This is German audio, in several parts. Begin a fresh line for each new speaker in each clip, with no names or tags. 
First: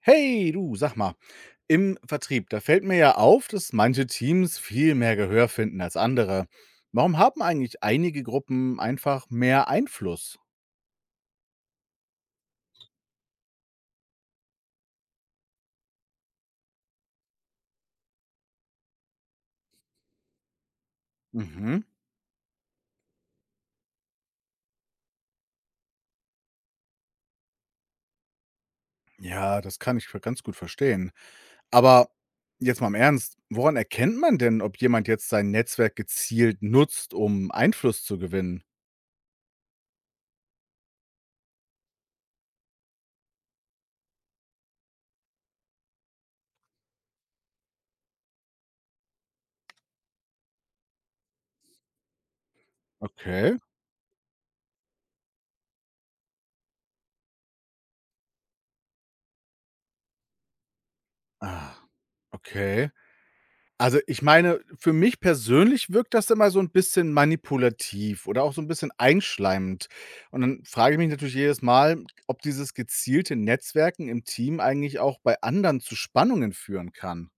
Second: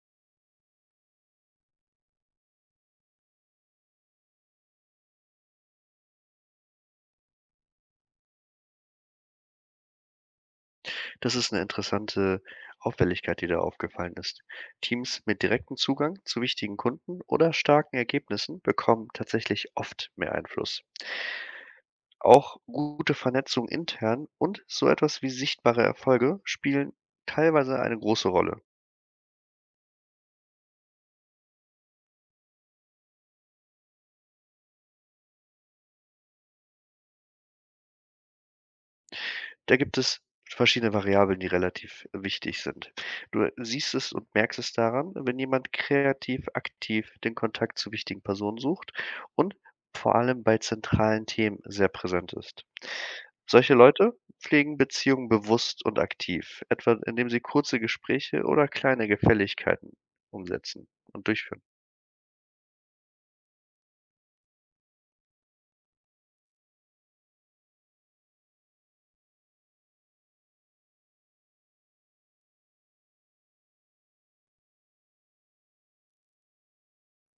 Hey, du, sag mal, im Vertrieb, da fällt mir ja auf, dass manche Teams viel mehr Gehör finden als andere. Warum haben eigentlich einige Gruppen einfach mehr Einfluss?
Das ist eine interessante Auffälligkeit, die da aufgefallen ist. Teams mit direktem Zugang zu wichtigen Kunden oder starken Ergebnissen bekommen tatsächlich oft mehr Einfluss.
Mhm.
Auch gute Vernetzung intern und so etwas wie sichtbare Erfolge spielen teilweise eine große Rolle.
Ja, das kann ich ganz gut verstehen. Aber jetzt mal im Ernst, woran erkennt man denn, ob jemand jetzt sein Netzwerk gezielt nutzt, um Einfluss zu gewinnen?
Da gibt es verschiedene Variablen, die relativ wichtig sind. Du siehst es und merkst es daran, wenn jemand kreativ aktiv den Kontakt zu wichtigen Personen sucht und vor allem bei zentralen Themen sehr präsent ist.
Okay.
Solche Leute pflegen Beziehungen bewusst und aktiv, etwa indem sie kurze Gespräche oder kleine Gefälligkeiten umsetzen und durchführen.
Ah, okay. Also, ich meine, für mich persönlich wirkt das immer so ein bisschen manipulativ oder auch so ein bisschen einschleimend. Und dann frage ich mich natürlich jedes Mal, ob dieses gezielte Netzwerken im Team eigentlich auch bei anderen zu Spannungen führen kann.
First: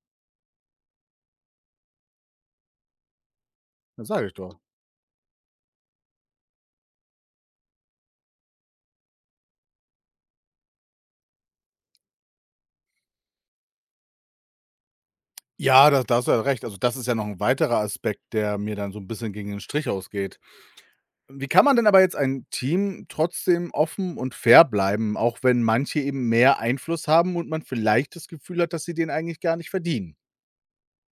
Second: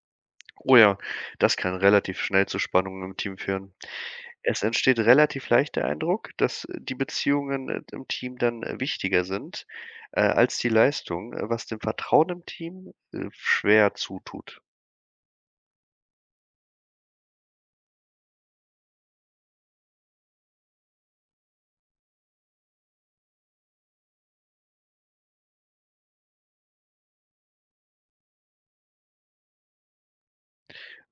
Oh ja, das kann relativ schnell zu Spannungen im Team führen.
Ja, sage ich doch.
Es entsteht relativ leicht der Eindruck, dass die Beziehungen, im Team dann wichtiger sind, als die Leistung, was dem Vertrauen im Team schwer zutut.
Ja, da hast du ja recht. Also, das ist ja noch ein weiterer Aspekt, der mir dann so ein bisschen gegen den Strich ausgeht. Wie kann man denn aber jetzt ein Team trotzdem offen und fair bleiben, auch wenn manche eben mehr Einfluss haben und man vielleicht das Gefühl hat, dass sie den eigentlich gar nicht verdienen?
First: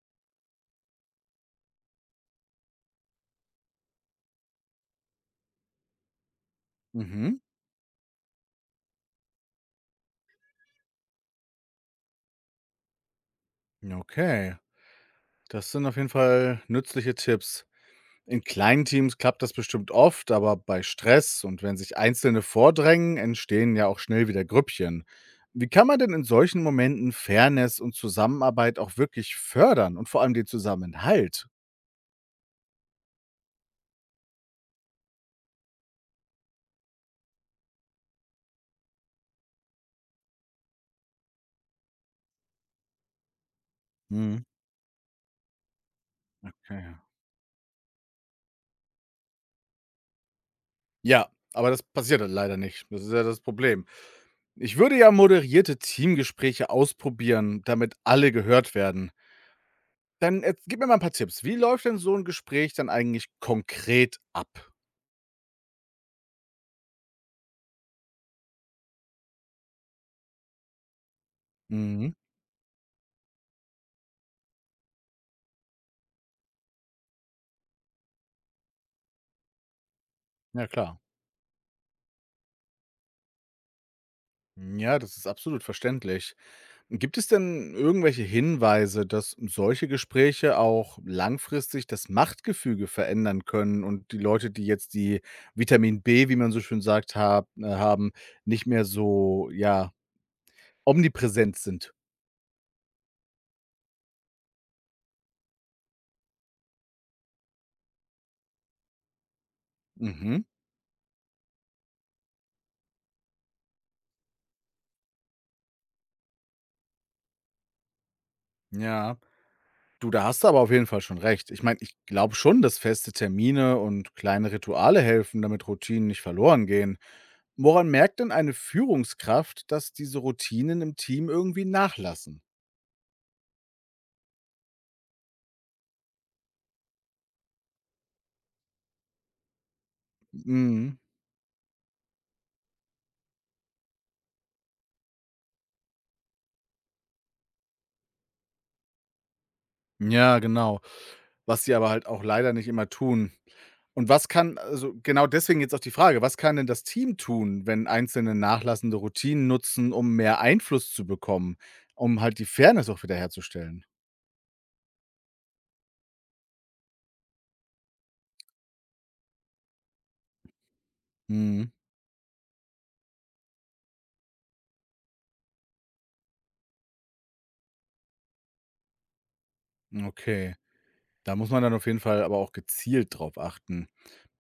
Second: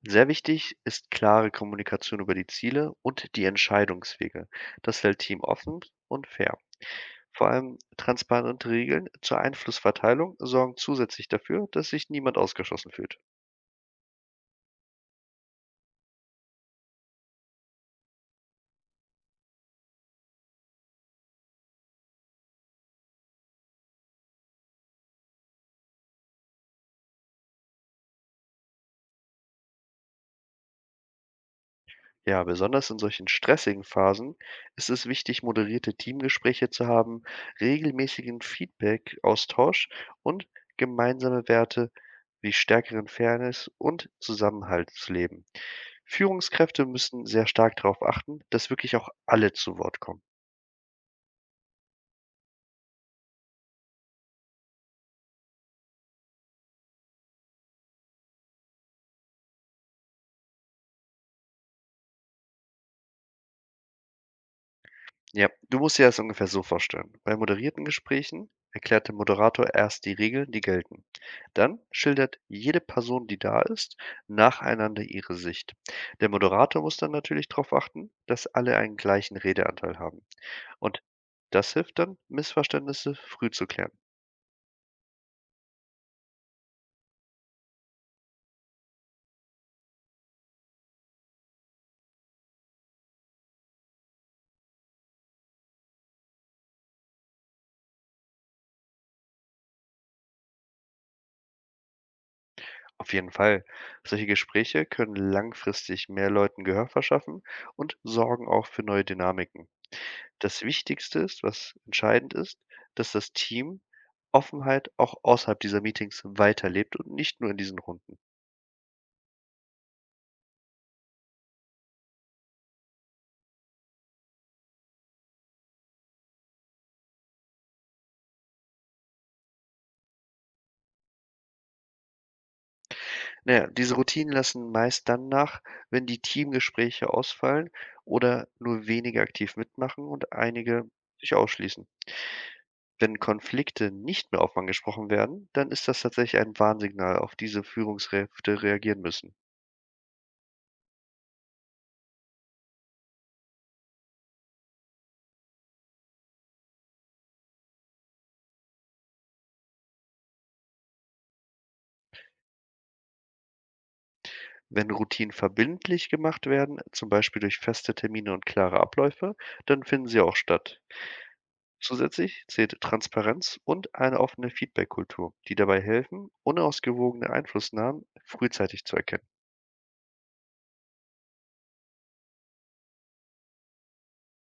Sehr wichtig ist klare Kommunikation über die Ziele und die Entscheidungswege. Das hält Team offen und fair.
Mhm.
Vor allem transparente Regeln zur Einflussverteilung sorgen zusätzlich dafür, dass sich niemand ausgeschlossen fühlt.
Okay, das sind auf jeden Fall nützliche Tipps. In kleinen Teams klappt das bestimmt oft, aber bei Stress und wenn sich Einzelne vordrängen, entstehen ja auch schnell wieder Grüppchen. Wie kann man denn in solchen Momenten Fairness und Zusammenarbeit auch wirklich fördern und vor allem den Zusammenhalt?
Ja, besonders in solchen stressigen Phasen ist es wichtig, moderierte Teamgespräche zu haben, regelmäßigen Feedback-Austausch und gemeinsame Werte wie stärkeren Fairness und
Mhm.
Zusammenhalt zu leben.
Okay.
Führungskräfte müssen sehr stark darauf achten, dass wirklich auch alle zu Wort kommen.
Ja, aber das passiert halt leider nicht. Das ist ja das Problem. Ich würde ja moderierte Teamgespräche ausprobieren, damit alle gehört werden. Dann erz gib mir mal ein paar Tipps. Wie läuft denn so 'n Gespräch dann eigentlich konkret ab?
Ja, du musst dir das ungefähr so vorstellen. Bei moderierten Gesprächen erklärt der Moderator erst die Regeln, die gelten. Dann
Mhm.
schildert jede Person, die da ist, nacheinander ihre Sicht. Der Moderator muss dann natürlich darauf achten, dass alle einen gleichen Redeanteil haben.
Ja klar.
Und das hilft dann, Missverständnisse früh zu klären.
Ja, das ist absolut verständlich. Gibt es denn irgendwelche Hinweise, dass solche Gespräche auch langfristig das Machtgefüge verändern können und die Leute, die jetzt die Vitamin B, wie man so schön sagt, haben, nicht mehr so, ja, omnipräsent sind?
Auf jeden Fall. Solche Gespräche können langfristig mehr Leuten Gehör verschaffen und sorgen auch für neue Dynamiken.
Mhm.
Das Wichtigste ist, was entscheidend ist, dass das Team Offenheit auch außerhalb dieser Meetings weiterlebt und nicht nur in diesen Runden.
Ja. Du, da hast du aber auf jeden Fall schon recht. Ich meine, ich glaube schon, dass feste Termine und kleine Rituale helfen, damit Routinen nicht verloren gehen. Woran merkt denn eine Führungskraft, dass diese Routinen im Team irgendwie nachlassen?
Naja, diese Routinen lassen meist dann nach, wenn die Teamgespräche ausfallen oder nur wenige aktiv mitmachen und einige
Mhm.
sich ausschließen. Wenn Konflikte nicht mehr offen angesprochen werden, dann ist das tatsächlich ein Warnsignal, auf diese Führungskräfte reagieren müssen.
Ja, genau. Was sie aber halt auch leider nicht immer tun. Und was kann, also genau deswegen jetzt auch die Frage, was kann denn das Team tun, wenn einzelne nachlassende Routinen nutzen, um mehr Einfluss zu bekommen, um halt die Fairness auch wiederherzustellen?
Wenn Routinen verbindlich gemacht werden, zum Beispiel durch feste Termine und klare Abläufe, dann finden sie auch statt.
Mhm.
Zusätzlich zählt Transparenz und eine offene Feedback-Kultur, die dabei helfen, unausgewogene Einflussnahmen frühzeitig zu erkennen.
Okay. Da muss man dann auf jeden Fall aber auch gezielt drauf achten.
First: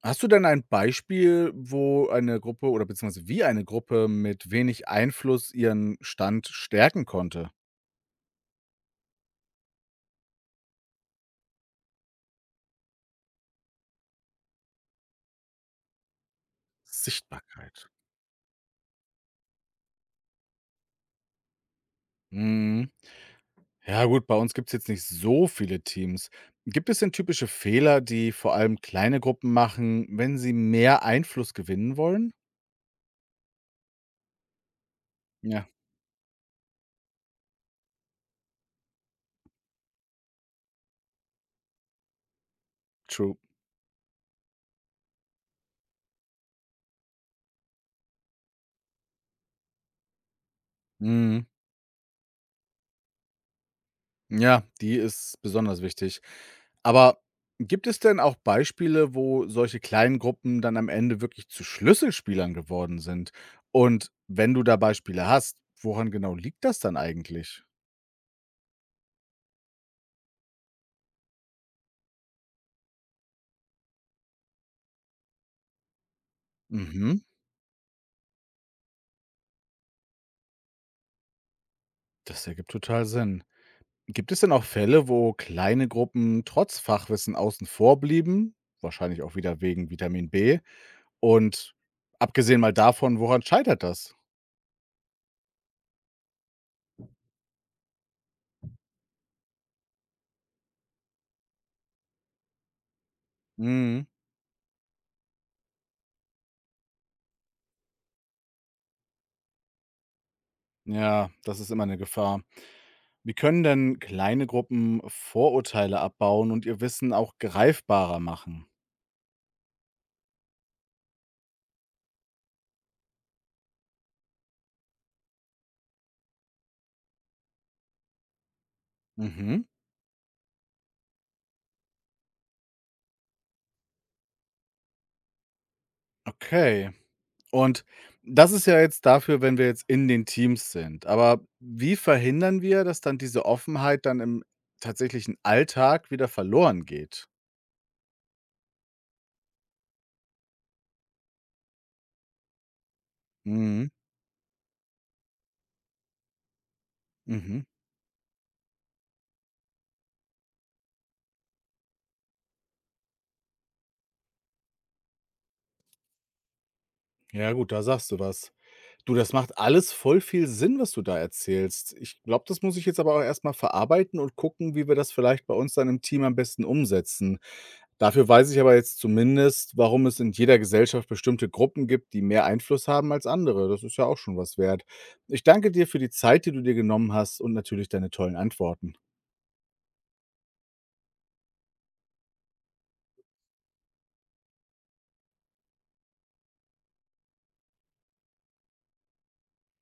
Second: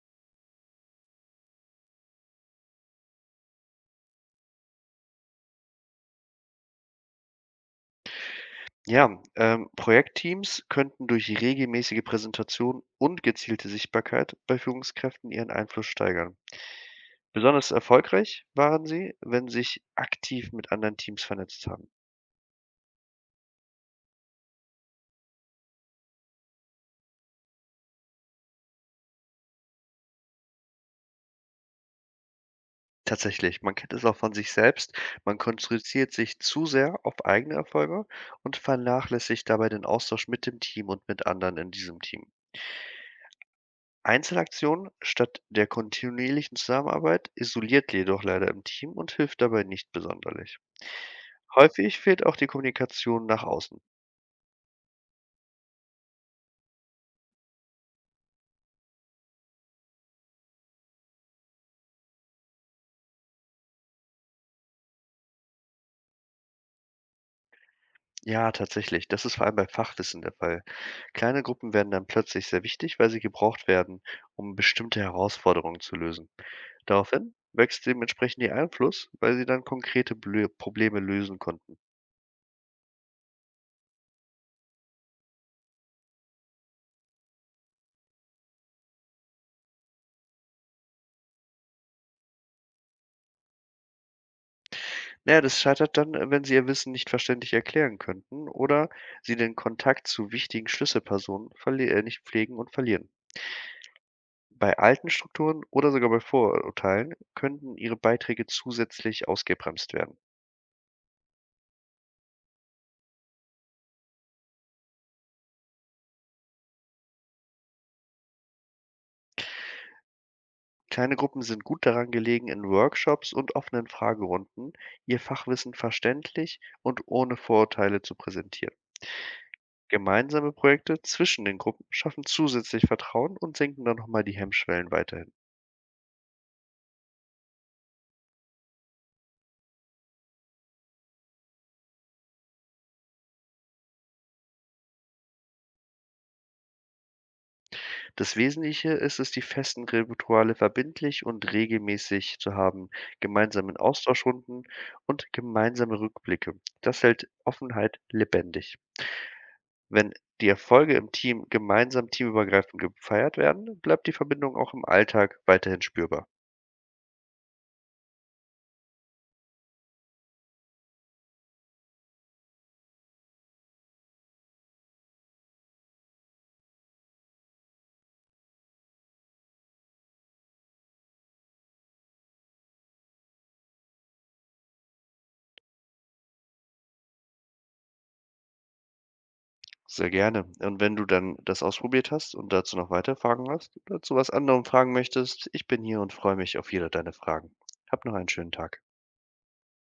Hast du denn ein Beispiel, wo eine Gruppe oder beziehungsweise wie eine Gruppe mit wenig Einfluss ihren Stand stärken konnte?
Ja, Projektteams könnten durch regelmäßige Präsentation und gezielte Sichtbarkeit bei Führungskräften ihren Einfluss steigern. Besonders
Sichtbarkeit.
erfolgreich waren sie, wenn sie sich aktiv mit anderen Teams vernetzt haben.
Mhm. Ja gut, bei uns gibt's jetzt nicht so viele Teams. Gibt es denn typische Fehler, die vor allem kleine Gruppen machen, wenn sie mehr Einfluss gewinnen wollen?
Tatsächlich, man kennt es auch von sich selbst. Man
Ja,
konzentriert sich zu sehr auf eigene Erfolge und vernachlässigt dabei den Austausch mit dem Team und mit anderen in diesem Team.
true.
Einzelaktionen statt der kontinuierlichen Zusammenarbeit isoliert jedoch leider im Team und hilft dabei nicht besonderlich.
Mhm.
Häufig fehlt auch die Kommunikation nach außen.
Ja, die ist besonders wichtig. Aber gibt es denn auch Beispiele, wo solche kleinen Gruppen dann am Ende wirklich zu Schlüsselspielern geworden sind? Und wenn du da Beispiele hast, woran genau liegt das dann eigentlich?
Ja, tatsächlich, das ist vor allem bei Fachwissen der Fall. Kleine Gruppen werden dann plötzlich sehr wichtig, weil sie gebraucht werden, um bestimmte Herausforderungen zu lösen.
Mhm,
Daraufhin wächst dementsprechend ihr Einfluss, weil sie dann konkrete Blö Probleme lösen konnten.
das ergibt total Sinn. Gibt es denn auch Fälle, wo kleine Gruppen trotz Fachwissen außen vor blieben? Wahrscheinlich auch wieder wegen Vitamin B. Und abgesehen mal davon, woran scheitert das?
Naja, das scheitert dann, wenn sie ihr Wissen nicht verständlich erklären könnten oder sie den Kontakt zu wichtigen Schlüsselpersonen verli nicht pflegen und verlieren.
Mhm.
Bei alten Strukturen oder sogar bei Vorurteilen könnten ihre Beiträge zusätzlich ausgebremst werden.
Ja, das ist immer eine Gefahr. Wie können denn kleine Gruppen Vorurteile abbauen und ihr Wissen auch greifbarer machen?
Kleine Gruppen sind gut daran gelegen, in Workshops und offenen Fragerunden ihr Fachwissen verständlich und ohne Vorurteile zu präsentieren.
Mhm.
Gemeinsame Projekte zwischen den Gruppen schaffen zusätzlich Vertrauen und senken dann nochmal die Hemmschwellen weiterhin.
Okay. Und das ist ja jetzt dafür, wenn wir jetzt in den Teams sind. Aber wie verhindern wir, dass dann diese Offenheit dann im tatsächlichen Alltag wieder verloren geht?
Das Wesentliche ist es, die festen Rituale verbindlich und regelmäßig zu haben, gemeinsamen
Mhm.
Austauschrunden und gemeinsame Rückblicke. Das hält
Mhm.
Offenheit lebendig. Wenn die Erfolge im Team gemeinsam teamübergreifend gefeiert werden, bleibt die Verbindung auch im Alltag weiterhin spürbar.
Ja, gut, da sagst du was. Du, das macht alles voll viel Sinn, was du da erzählst. Ich glaube, das muss ich jetzt aber auch erst mal verarbeiten und gucken, wie wir das vielleicht bei uns dann im Team am besten umsetzen. Dafür weiß ich aber jetzt zumindest, warum es in jeder Gesellschaft bestimmte Gruppen gibt, die mehr Einfluss haben als andere. Das ist ja auch schon was wert. Ich danke dir für die Zeit, die du dir genommen hast und natürlich deine tollen Antworten.
Sehr gerne. Und wenn du dann das ausprobiert hast und dazu noch weitere Fragen hast oder zu was anderem fragen möchtest, ich bin hier und freue mich auf jede deine Fragen. Hab noch einen schönen Tag.